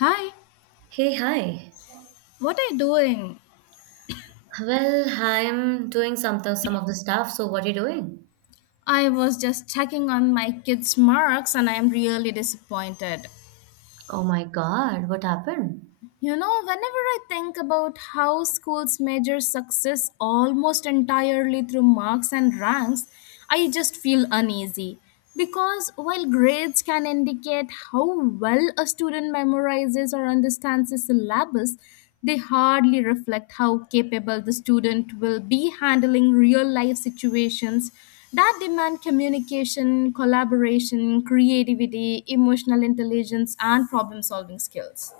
Hi, Hey, hi. what are you doing? Well, I'm doing some of the stuff. So, what are you doing? I was just checking on my kids' marks and I am really disappointed. Oh my God, what happened? You know, whenever I think about how schools measure success almost entirely through marks and ranks, I just feel uneasy. Because while grades can indicate how well a student memorizes or understands a syllabus, they hardly reflect how capable the student will be handling real life situations that demand communication, collaboration, creativity, emotional intelligence, and problem solving skills.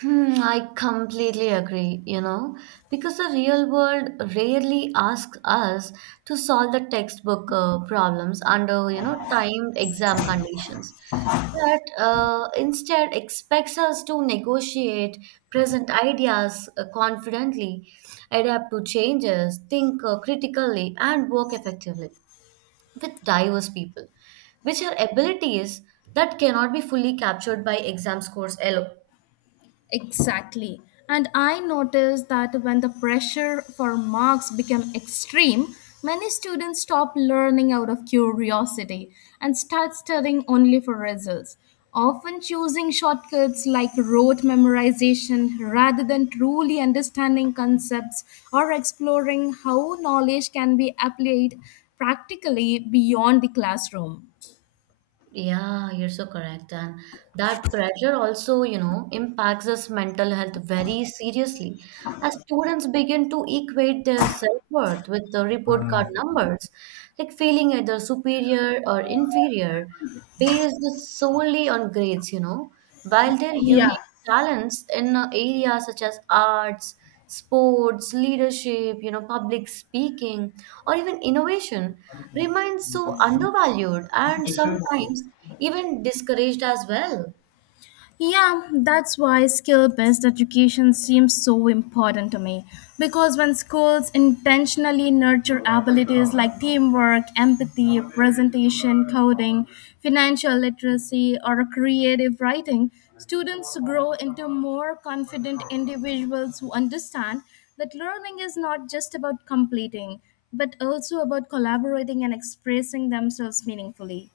Hmm, I completely agree, because the real world rarely asks us to solve the textbook problems under, timed exam conditions. But instead expects us to negotiate, present ideas confidently, adapt to changes, think critically, and work effectively. With diverse people, which are abilities that cannot be fully captured by exam scores alone. Exactly. And I noticed that when the pressure for marks became extreme, many students stop learning out of curiosity and start studying only for results, often choosing shortcuts like rote memorization rather than truly understanding concepts or exploring how knowledge can be applied practically beyond the classroom. Yeah, you're so correct. And that pressure also, impacts us mental health very seriously as students begin to equate their self-worth with the report card numbers, like feeling either superior or inferior based solely on grades. While their Yeah. unique talents in areas such as arts, sports, leadership, public speaking, or even innovation remain so undervalued and sometimes even discouraged as well. Yeah, that's why skill based education seems so important to me. Because when schools intentionally nurture abilities like teamwork, empathy, presentation, coding, financial literacy, or creative writing, students grow into more confident individuals who understand that learning is not just about completing, but also about collaborating and expressing themselves meaningfully.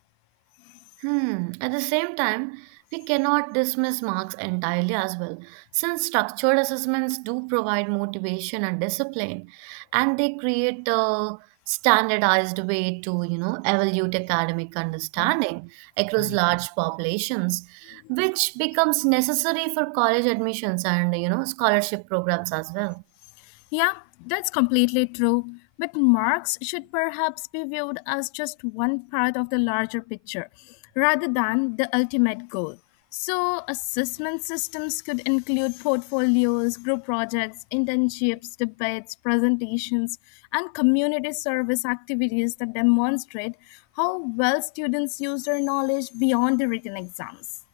Hmm. At the same time, we cannot dismiss marks entirely as well, since structured assessments do provide motivation and discipline, and they create a standardized way to, evaluate academic understanding across large populations, which becomes necessary for college admissions and, scholarship programs as well. Yeah, that's completely true. But marks should perhaps be viewed as just one part of the larger picture rather than the ultimate goal. So, assessment systems could include portfolios, group projects, internships, debates, presentations, and community service activities that demonstrate how well students use their knowledge beyond the written exams.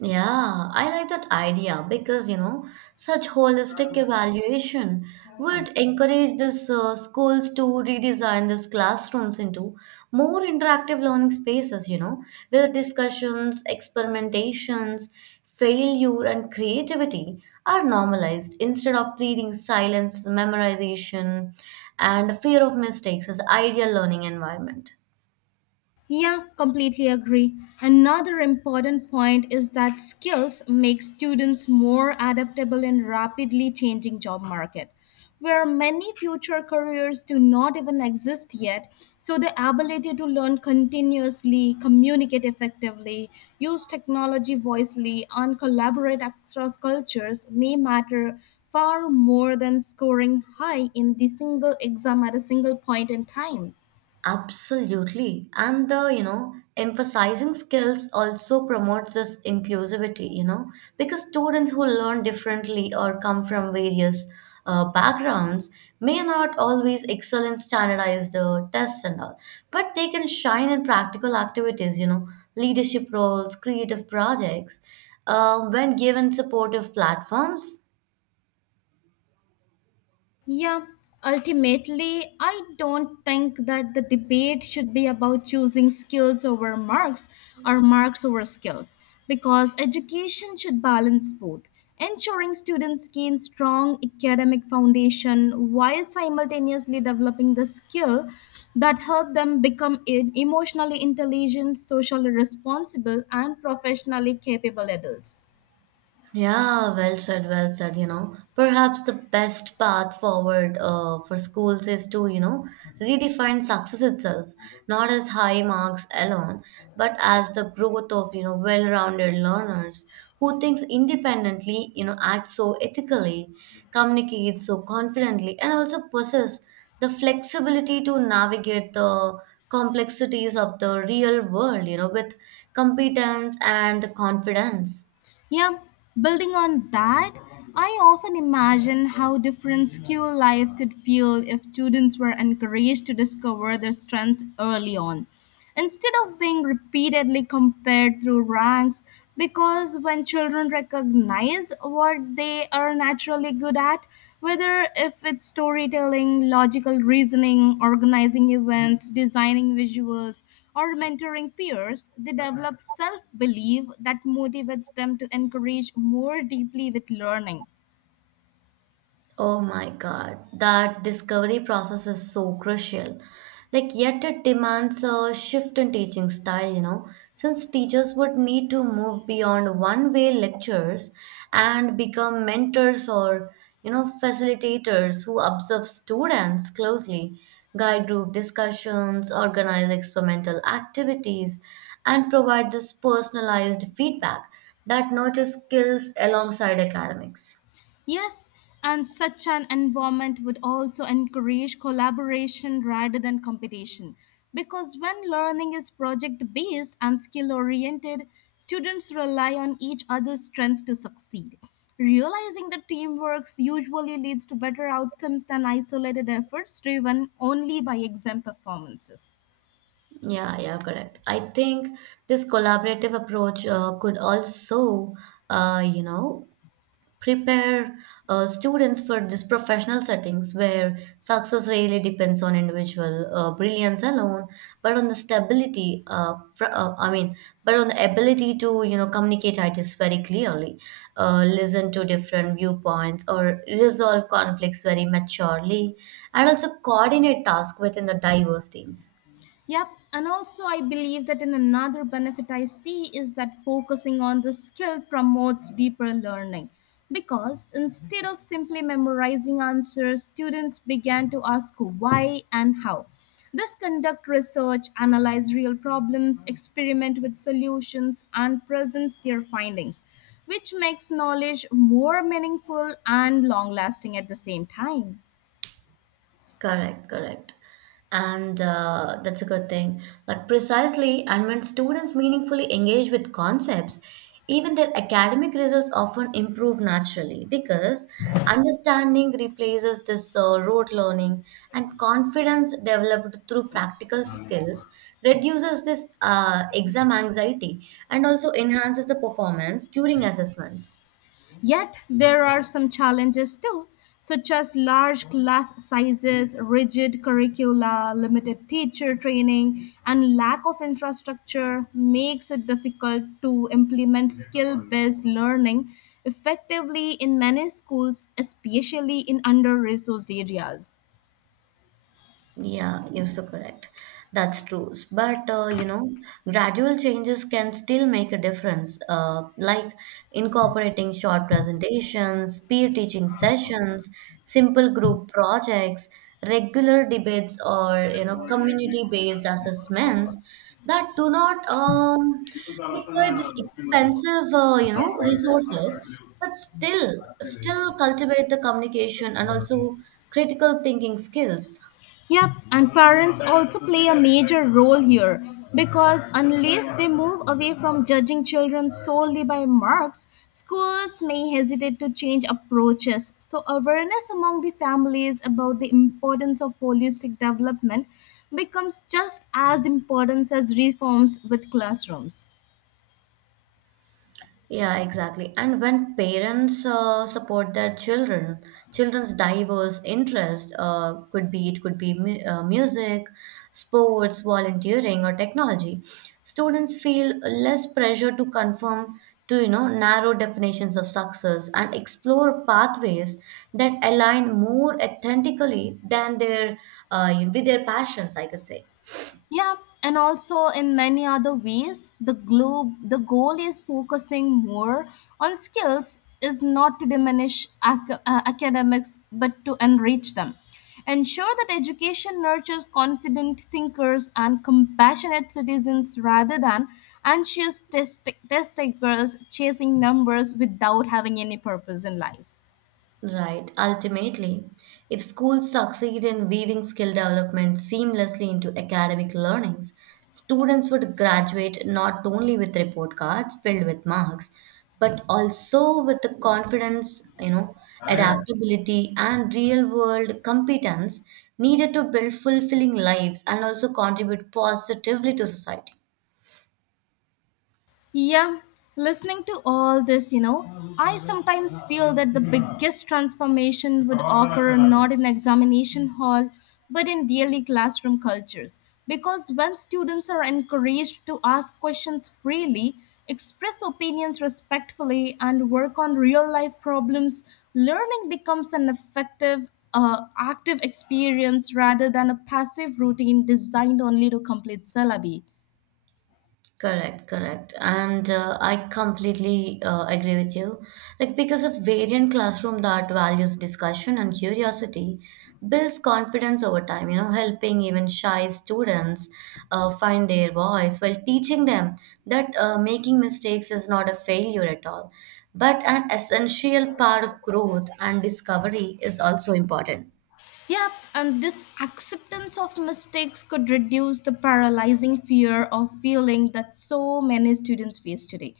Yeah, I like that idea because, such holistic evaluation would encourage this schools to redesign these classrooms into more interactive learning spaces, where discussions, experimentations, failure, and creativity are normalized instead of treating silence, memorization, and fear of mistakes as ideal learning environment. Yeah, completely agree. Another important point is that skills make students more adaptable in rapidly changing job market where many future careers do not even exist yet, so the ability to learn continuously, communicate effectively, use technology wisely, and collaborate across cultures may matter far more than scoring high in the single exam at a single point in time. Absolutely. And the, emphasizing skills also promotes this inclusivity, because students who learn differently or come from various backgrounds may not always excel in standardized tests and all, but they can shine in practical activities, leadership roles, creative projects, when given supportive platforms. Yeah, ultimately, I don't think that the debate should be about choosing skills over marks or marks over skills because education should balance both, ensuring students gain strong academic foundation while simultaneously developing the skill that help them become emotionally intelligent, socially responsible and professionally capable adults. Yeah, well said, well said. You know. Perhaps the best path forward for schools is to, redefine success itself, not as high marks alone, but as the growth of, well-rounded learners who thinks independently, acts so ethically, communicates so confidently, and also possess the flexibility to navigate the complexities of the real world, with competence and the confidence. Yeah, building on that, I often imagine how different school life could feel if students were encouraged to discover their strengths early on, instead of being repeatedly compared through ranks. Because when children recognize what they are naturally good at, whether if it's storytelling, logical reasoning, organizing events, designing visuals, or mentoring peers, they develop self belief that motivates them to encourage more deeply with learning. Oh my God, that discovery process is so crucial. Like, yet it demands a shift in teaching style, since teachers would need to move beyond one way lectures and become mentors or, facilitators who observe students closely, guide group discussions, organize experimental activities, and provide this personalized feedback that nurtures skills alongside academics. Yes, and such an environment would also encourage collaboration rather than competition. Because when learning is project based and skill oriented, students rely on each other's strengths to succeed. Realizing that teamwork usually leads to better outcomes than isolated efforts driven only by exam performances. Yeah, yeah, correct. I think this collaborative approach could also, uh, you know, prepare students for these professional settings where success really depends on individual brilliance alone, but on the stability, but on the ability to, communicate ideas very clearly, listen to different viewpoints, or resolve conflicts very maturely, and also coordinate tasks within the diverse teams. Yep, and also I believe that in another benefit I see is that focusing on the skill promotes deeper learning because instead of simply memorizing answers, students began to ask why and how. This conduct research, analyze real problems, experiment with solutions, and presents their findings, which makes knowledge more meaningful and long lasting at the same time. Correct, correct. And that's a good thing. Like, precisely, and when students meaningfully engage with concepts, even their academic results often improve naturally because understanding replaces this rote learning and confidence developed through practical skills reduces this exam anxiety and also enhances the performance during assessments. Yet, there are some challenges too, such as large class sizes, rigid curricula, limited teacher training, and lack of infrastructure makes it difficult to implement skill based learning effectively in many schools, especially in under resourced areas. Yeah, you're so correct. That's true. But gradual changes can still make a difference, like incorporating short presentations, peer teaching sessions, simple group projects, regular debates, or community-based assessments that do not require this expensive, resources, but still cultivate the communication and also critical thinking skills. Yep, and parents also play a major role here because unless they move away from judging children solely by marks, schools may hesitate to change approaches. So, awareness among the families about the importance of holistic development becomes just as important as reforms with classrooms. Yeah, exactly. And when parents support their children, children's diverse interests could be music, sports, volunteering, or technology. Students feel less pressure to conform to narrow definitions of success and explore pathways that align more authentically than their with their passions. I could say. Yeah, and also in many other ways, the goal is focusing more on skills is not to diminish academics but to enrich them. Ensure that education nurtures confident thinkers and compassionate citizens rather than anxious test takers chasing numbers without having any purpose in life. Right. Ultimately, if schools succeed in weaving skill development seamlessly into academic learnings, students would graduate not only with report cards filled with marks, but also with the confidence, adaptability and real-world competence needed to build fulfilling lives and also contribute positively to society. Yeah, listening to all this, you know, I sometimes feel that the biggest transformation would occur not in examination hall but in daily classroom cultures. Because when students are encouraged to ask questions freely, express opinions respectfully, and work on real life problems, learning becomes an effective, active experience rather than a passive routine designed only to complete syllabi. Correct, correct. And I completely agree with you. Like, because a variant classroom that values discussion and curiosity builds confidence over time, helping even shy students find their voice while teaching them that making mistakes is not a failure at all, but an essential part of growth and discovery is also important. Yep, and this acceptance of mistakes could reduce the paralyzing fear of feeling that so many students face today.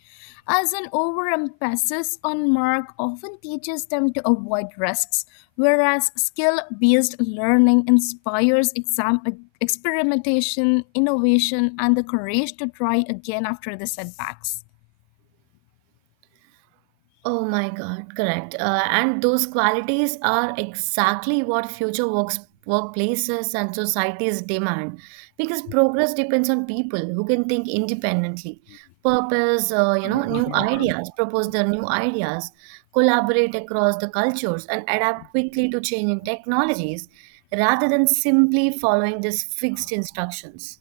As an overemphasis on mark often teaches them to avoid risks, whereas skill based learning inspires experimentation, innovation, and the courage to try again after the setbacks. Oh my God, correct. And those qualities are exactly what workplaces and societies demand because progress depends on people who can think independently, purpose, you know, new ideas, propose their new ideas, collaborate across the cultures, and adapt quickly to changing technologies rather than simply following these fixed instructions.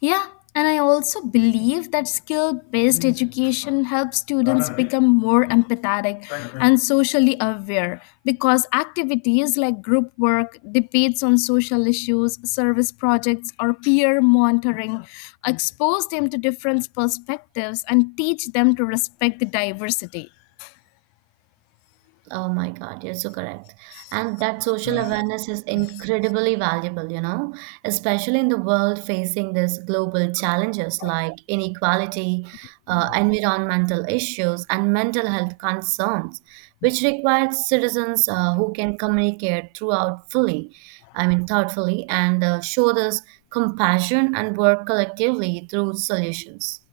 Yeah, and I also believe that skill based education helps students become more empathetic and socially aware because activities like group work, debates on social issues, service projects, or peer monitoring expose them to different perspectives and teach them to respect the diversity. Oh my God, you're so correct. And that social awareness is incredibly valuable, especially in the world facing these global challenges like inequality, environmental issues, and mental health concerns, which requires citizens who can communicate throughout fully, I mean, thoughtfully, and show this compassion and work collectively through solutions.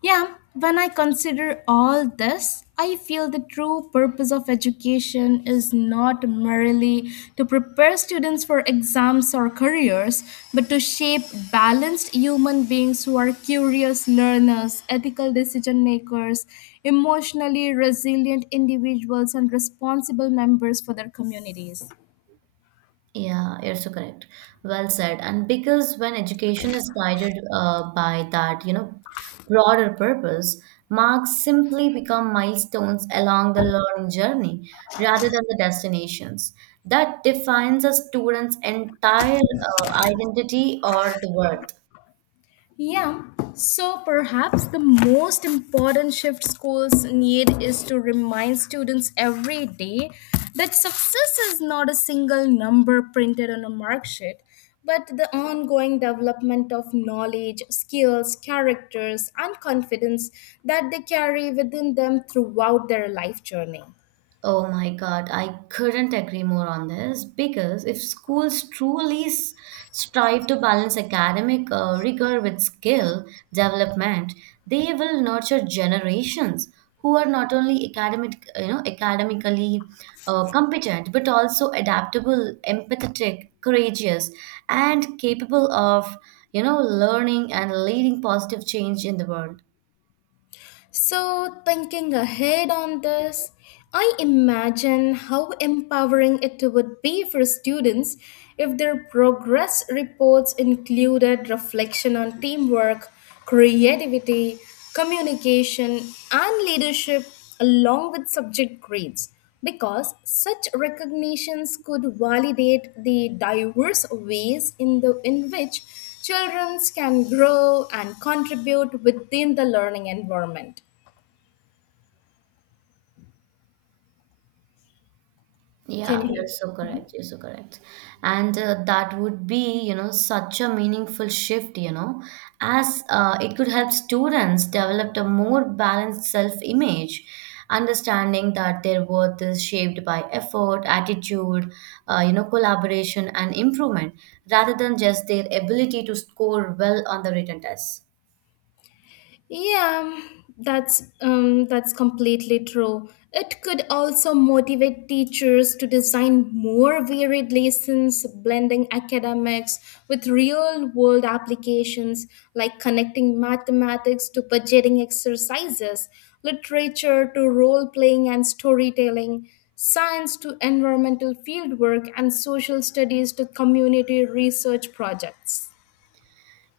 Yeah, when I consider all this, I feel the true purpose of education is not merely to prepare students for exams or careers, but to shape balanced human beings who are curious learners, ethical decision makers, emotionally resilient individuals, and responsible members for their communities. Yeah, yes, you're so correct. Well said. And because when education is guided by that, broader purpose, marks simply become milestones along the learning journey rather than the destinations. That defines a student's entire identity or the worth. Yeah, so perhaps the most important shift schools need is to remind students every day that success is not a single number printed on a mark sheet, but the ongoing development of knowledge, skills, characters, and confidence that they carry within them throughout their life journey. Oh my God, I couldn't agree more on this because if schools truly strive to balance academic rigor with skill development, they will nurture generations who are not only academically competent but also adaptable, empathetic, courageous, and capable of, learning and leading positive change in the world. So, thinking ahead on this, I imagine how empowering it would be for students if their progress reports included reflection on teamwork, creativity, communication, and leadership along with subject grades, because such recognitions could validate the diverse ways in which children can grow and contribute within the learning environment. Can Yeah, you you're hear? so correct. You're so correct. And that would be, such a meaningful shift, as it could help students develop a more balanced self-image, understanding that their worth is shaped by effort, attitude, collaboration and improvement, rather than just their ability to score well on the written test. Yeah, that's completely true. It could also motivate teachers to design more varied lessons, blending academics with real-world applications, like connecting mathematics to budgeting exercises, literature to role-playing and storytelling, science to environmental fieldwork, and social studies to community research projects.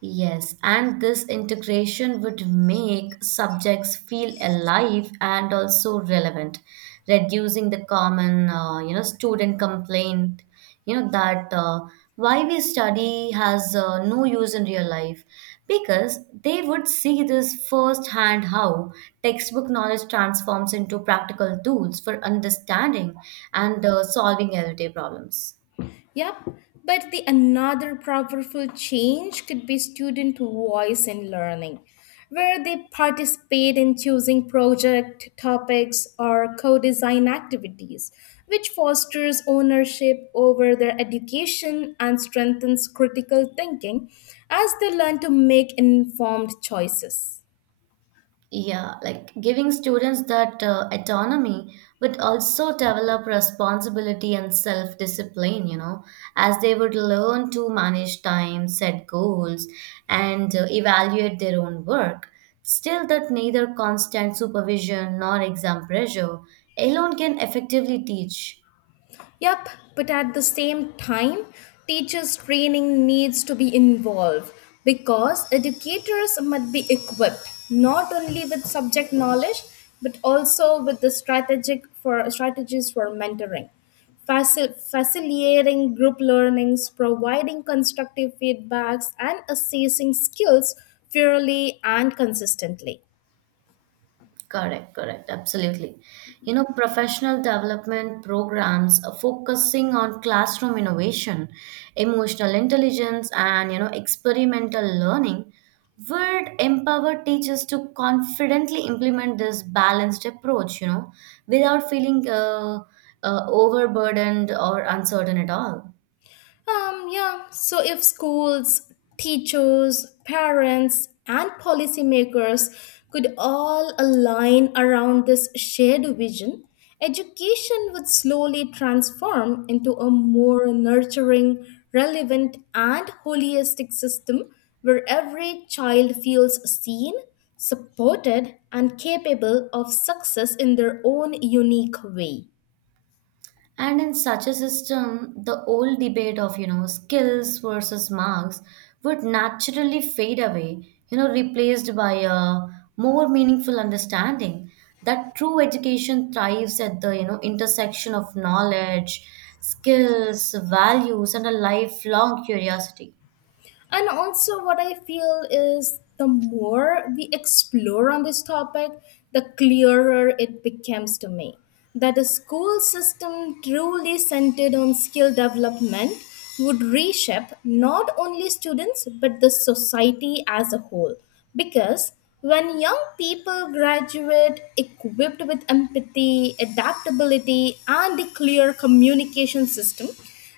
Yes, and this integration would make subjects feel alive and also relevant, reducing the common, student complaint, that why we study has no use in real life, because they would see this firsthand how textbook knowledge transforms into practical tools for understanding and solving everyday problems. Yep, but the another powerful change could be student voice in learning, where they participate in choosing project topics or co-design activities, which fosters ownership over their education and strengthens critical thinking as they learn to make informed choices. Yeah, like giving students that autonomy, but also develop responsibility and self discipline, as they would learn to manage time, set goals, and evaluate their own work. Still, that neither constant supervision nor exam pressure alone can effectively teach. Yep, but at the same time, teachers' training needs to be involved because educators must be equipped not only with subject knowledge but also with the strategic for strategies for mentoring, facilitating group learnings, providing constructive feedbacks, and assessing skills fairly and consistently. Correct, correct, absolutely. Professional development programs are focusing on classroom innovation, emotional intelligence, and experimental learning would empower teachers to confidently implement this balanced approach, without feeling overburdened or uncertain at all. Yeah, so if schools, teachers, parents, and policymakers could all align around this shared vision, education would slowly transform into a more nurturing, relevant, and holistic system where every child feels seen, supported, and capable of success in their own unique way. And in such a system, the old debate of, skills versus marks would naturally fade away, replaced by a more meaningful understanding that true education thrives at the, intersection of knowledge, skills, values, and a lifelong curiosity. And also, what I feel is the more we explore on this topic, the clearer it becomes to me that a school system truly centered on skill development would reshape not only students but the society as a whole. Because when young people graduate equipped with empathy, adaptability, and a clear communication system,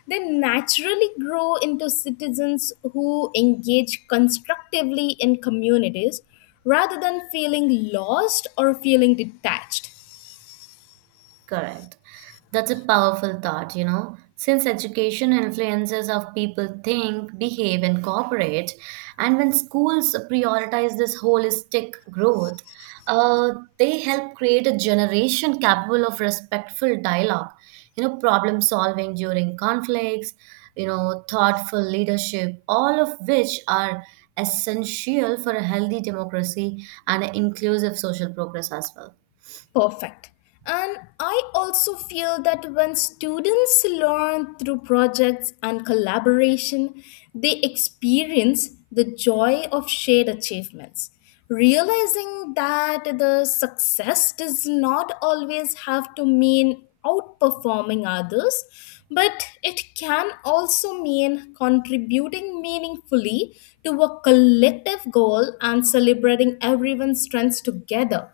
they naturally grow into citizens who engage constructively in communities rather than feeling lost or feeling detached. Correct. That's a powerful thought. You know. Since education influences how people think, behave, and cooperate, and when schools prioritize this holistic growth, uh, they help create a generation capable of respectful dialogue, problem solving during conflicts, thoughtful leadership, all of which are essential for a healthy democracy and an inclusive social progress as well. Perfect. And I also feel that when students learn through projects and collaboration, they experience the joy of shared achievements, realizing that the success does not always have to mean outperforming others, but it can also mean contributing meaningfully to a collective goal and celebrating everyone's strengths together.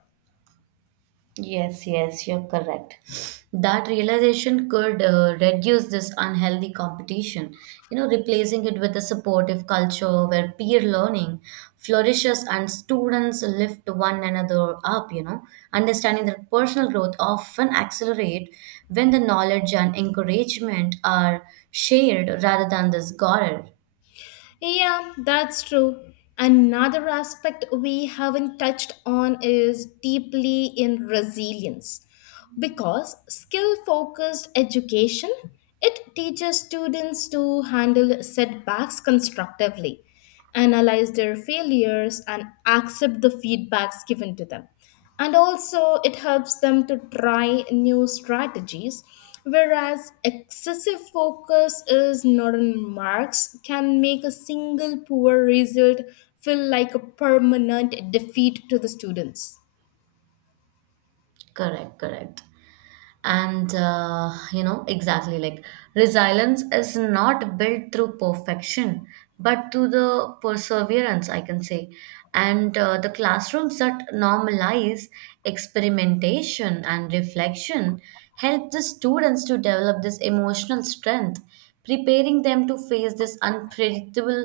Yes, yes, you're correct. That realization could reduce this unhealthy competition, replacing it with a supportive culture where peer learning flourishes and students lift one another up, understanding that personal growth often accelerate when the knowledge and encouragement are shared rather than this guarded. Yeah, that's true. Another aspect we haven't touched on is deeply in resilience. Because skill focused education, it teaches students to handle setbacks constructively, analyze their failures and accept the feedbacks given to them, and also it helps them to try new strategies, whereas excessive focus is not on marks can make a single poor result feel like a permanent defeat to the students. Correct, correct. And exactly like resilience is not built through perfection but through the perseverance I can say. And the classrooms that normalize experimentation and reflection help the students to develop this emotional strength, preparing them to face this unpredictable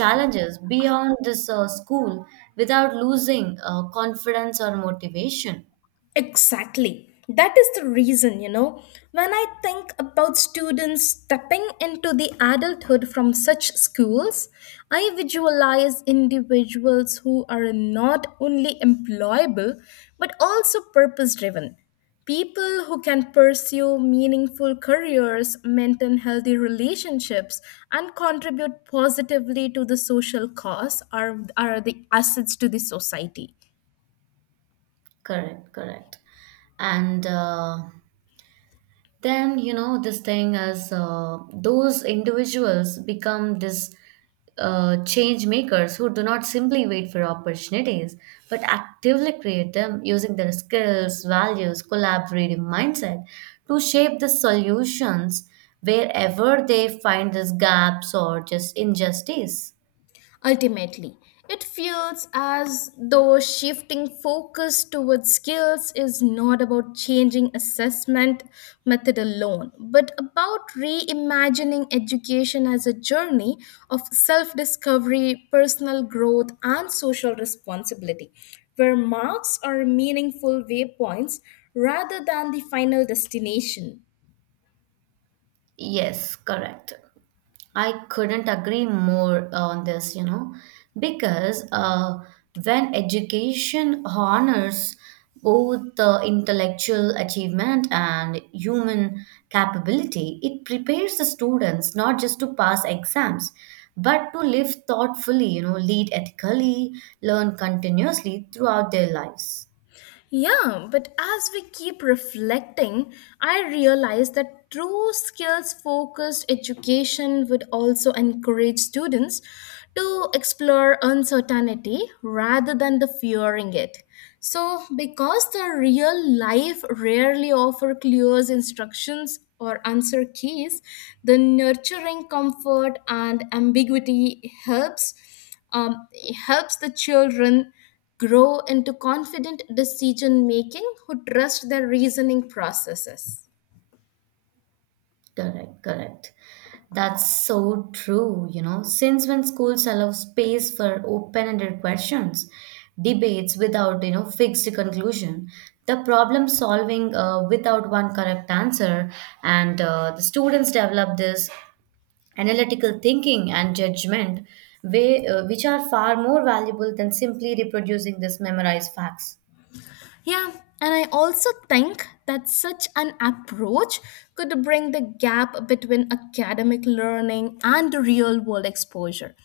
challenges beyond this school without losing confidence or motivation. Exactly. That is the reason, you know, when I think about students stepping into the adulthood from such schools, I visualize individuals who are not only employable but also purpose driven. People who can pursue meaningful careers, maintain healthy relationships, and contribute positively to the social cause are the assets to the society. Correct, correct. And then, you know, this thing is those individuals become this change makers who do not simply wait for opportunities, but actively create them using their skills, values, collaborative mindset to shape the solutions wherever they find these gaps or just injustice. Ultimately, it feels as though shifting focus towards skills is not about changing assessment method alone, but about reimagining education as a journey of self discovery, personal growth, and social responsibility, where marks are meaningful waypoints rather than the final destination. Yes, correct. I couldn't agree more on this, because when education honors both the intellectual achievement and human capability, it prepares the students not just to pass exams, but to live thoughtfully, lead ethically, learn continuously throughout their lives. Yeah, but as we keep reflecting, I realize that true skills focused education would also encourage students to explore uncertainty rather than the fearing it. So, because the real life rarely offer clear instructions or answer keys, the nurturing comfort and ambiguity helps, um, helps the children grow into confident decision making who trust their reasoning processes. Correct, correct. That's so true. You know. Since when schools allow space for open-ended questions, debates without, fixed conclusion, the problem solving without one correct answer, and the students develop this analytical thinking and judgment, which are far more valuable than simply reproducing this memorized facts. Yeah, and I also think that such an approach could bring the gap between academic learning and real world exposure.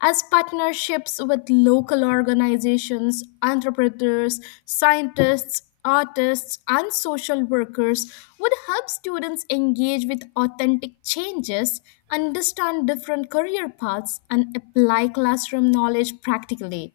As partnerships with local organizations, entrepreneurs, scientists, artists, and social workers would help students engage with authentic changes, understand different career paths, and apply classroom knowledge practically.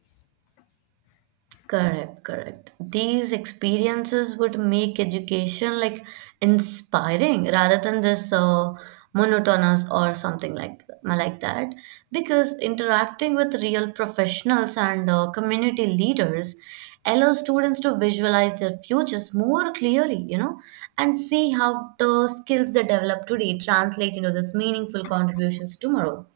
Correct, correct. These experiences would make education like inspiring rather than this monotonous or something like that. Because interacting with real professionals and community leaders allows students to visualize their futures more clearly, and see how the skills they develop today translate into this meaningful contributions tomorrow.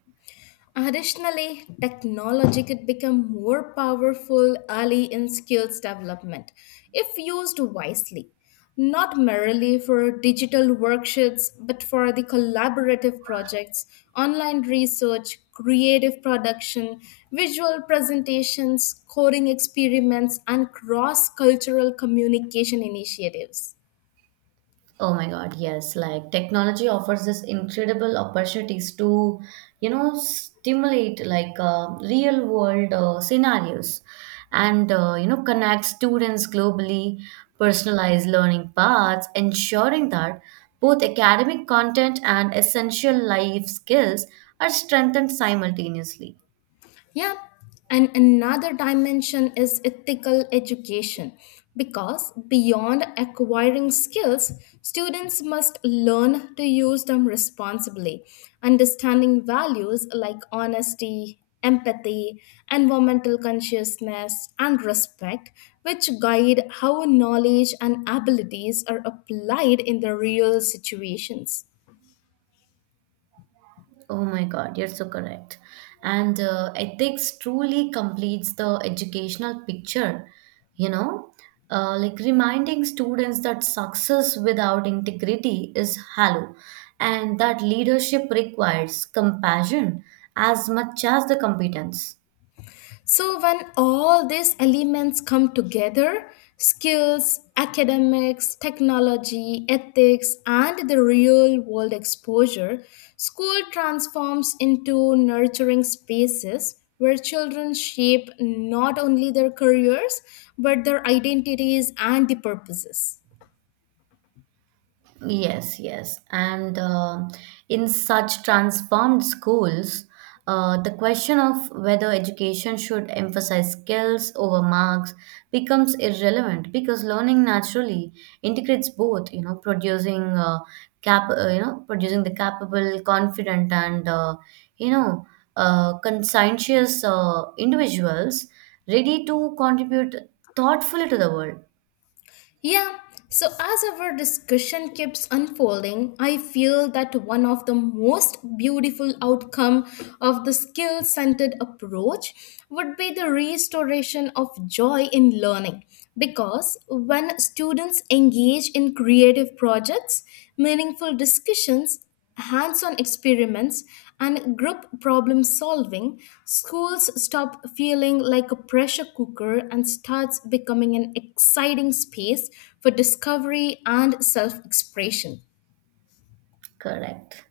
Additionally, technology could become more powerful early in skills development if used wisely, not merely for digital worksheets, but for the collaborative projects, online research, creative production, visual presentations, coding experiments, and cross cultural communication initiatives. Oh my God, yes. Like technology offers us incredible opportunities to, stimulate like real world scenarios and, connect students globally, personalize learning paths, ensuring that both academic content and essential life skills are strengthened simultaneously. Yeah, and another dimension is ethical education because beyond acquiring skills, students must learn to use them responsibly, understanding values like honesty, empathy, environmental consciousness, and respect, which guide how knowledge and abilities are applied in the real situations. Oh my God, you're so correct. And ethics truly completes the educational picture, you know, like reminding students that success without integrity is hollow and that leadership requires compassion as much as the competence. So, when all these elements come together, skills, academics, technology, ethics, and the real world exposure, school transforms into nurturing spaces where children shape not only their careers but their identities and the purposes. Yes, yes. And in such transformed schools, the question of whether education should emphasize skills over marks becomes irrelevant because learning naturally integrates both, producing producing the capable, confident, and you know, conscientious individuals ready to contribute thoughtfully to the world. Yeah, so as our discussion keeps unfolding, I feel that one of the most beautiful outcome of the skill-centered approach would be the restoration of joy in learning, because when students engage in creative projects, meaningful discussions, hands on experiments, and group problem solving, schools stop feeling like a pressure cooker and starts becoming an exciting space for discovery and self expression. Correct.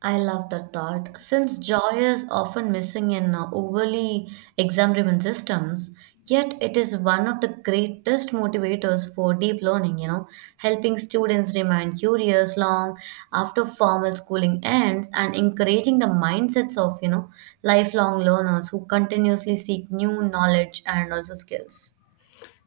I love the thought. Since joy is often missing in overly exam driven systems, yet it is one of the greatest motivators for deep learning, helping students remain curious long after formal schooling ends and encouraging the mindsets of, lifelong learners who continuously seek new knowledge and also skills.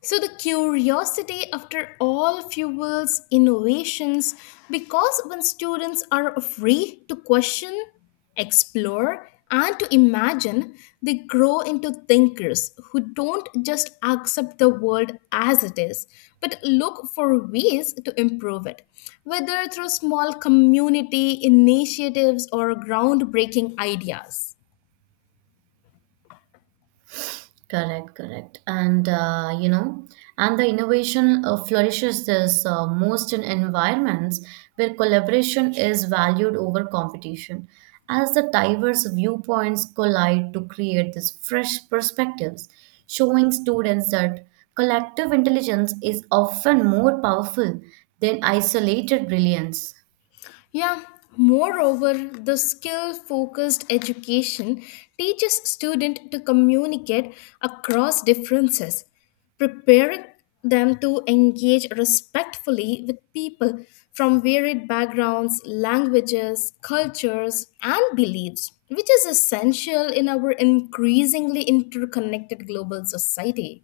So the curiosity after all fuels innovations, because when students are free to question, explore and to imagine, they grow into thinkers who don't just accept the world as it is, but look for ways to improve it, whether through small community initiatives or groundbreaking ideas. Correct, correct. And the innovation flourishes this most in environments where collaboration is valued over competition, as the diverse viewpoints collide to create these fresh perspectives, showing students that collective intelligence is often more powerful than isolated brilliance. Yeah, moreover, the skill focused education teaches students to communicate across differences, preparing them to engage respectfully with people from varied backgrounds, languages, cultures, and beliefs, which is essential in our increasingly interconnected global society.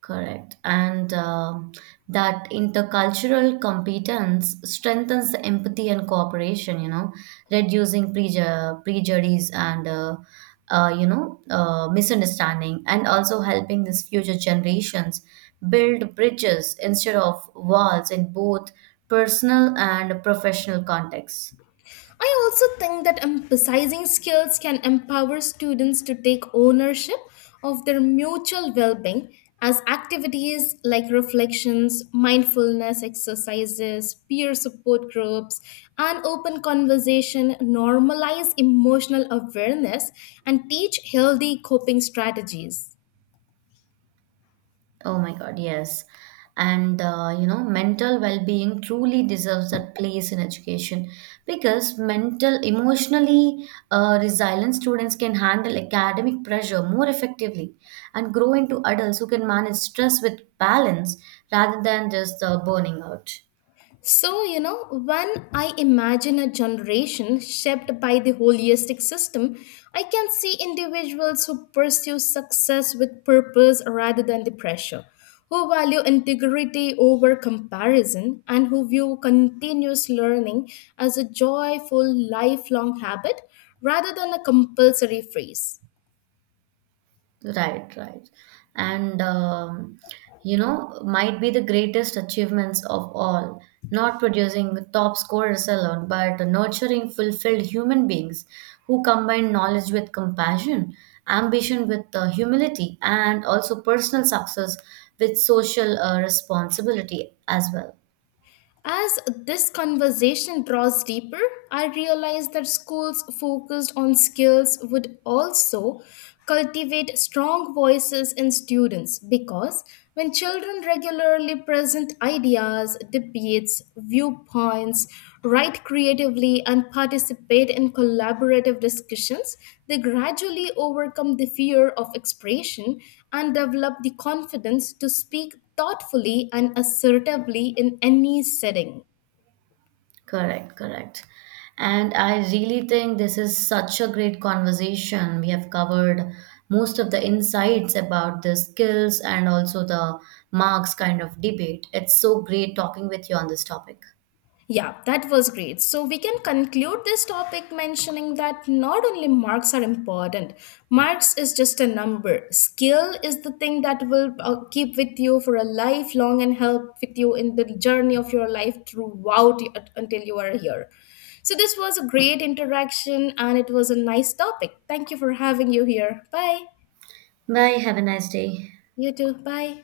Correct. And that intercultural competence strengthens the empathy and cooperation, reducing prejudice and, misunderstanding, and also helping these future generations build bridges instead of walls in both personal and professional contexts. I also think that emphasizing skills can empower students to take ownership of their mutual well being, as activities like reflections, mindfulness exercises, peer support groups, and open conversation normalize emotional awareness and teach healthy coping strategies. Oh my God, yes. And mental well-being truly deserves that place in education because mental, emotionally resilient students can handle academic pressure more effectively and grow into adults who can manage stress with balance rather than just burning out. So, you know, when I imagine a generation shaped by the holistic system, I can see individuals who pursue success with purpose rather than the pressure, who value integrity over comparison, and who view continuous learning as a joyful, lifelong habit rather than a compulsory phase. Right, right. And, might be the greatest achievements of all. Not producing top scorers alone, but nurturing fulfilled human beings who combine knowledge with compassion, ambition with humility, and also personal success with social responsibility as well. As this conversation draws deeper, I realize that schools focused on skills would also cultivate strong voices in students, because when children regularly present ideas, debates, viewpoints, write creatively, and participate in collaborative discussions, they gradually overcome the fear of expression and develop the confidence to speak thoughtfully and assertively in any setting. Correct, correct. And I really think this is such a great conversation. We have covered most of the insights about the skills and also the marks kind of debate. It's so great talking with you on this topic. Yeah, that was great. So we can conclude this topic mentioning that not only marks are important, marks is just a number. Skill is the thing that will keep with you for a lifelong and help with you in the journey of your life throughout until you are here. So this was a great interaction and it was a nice topic. Thank you for having you here. Bye. Bye. Have a nice day. You too. Bye.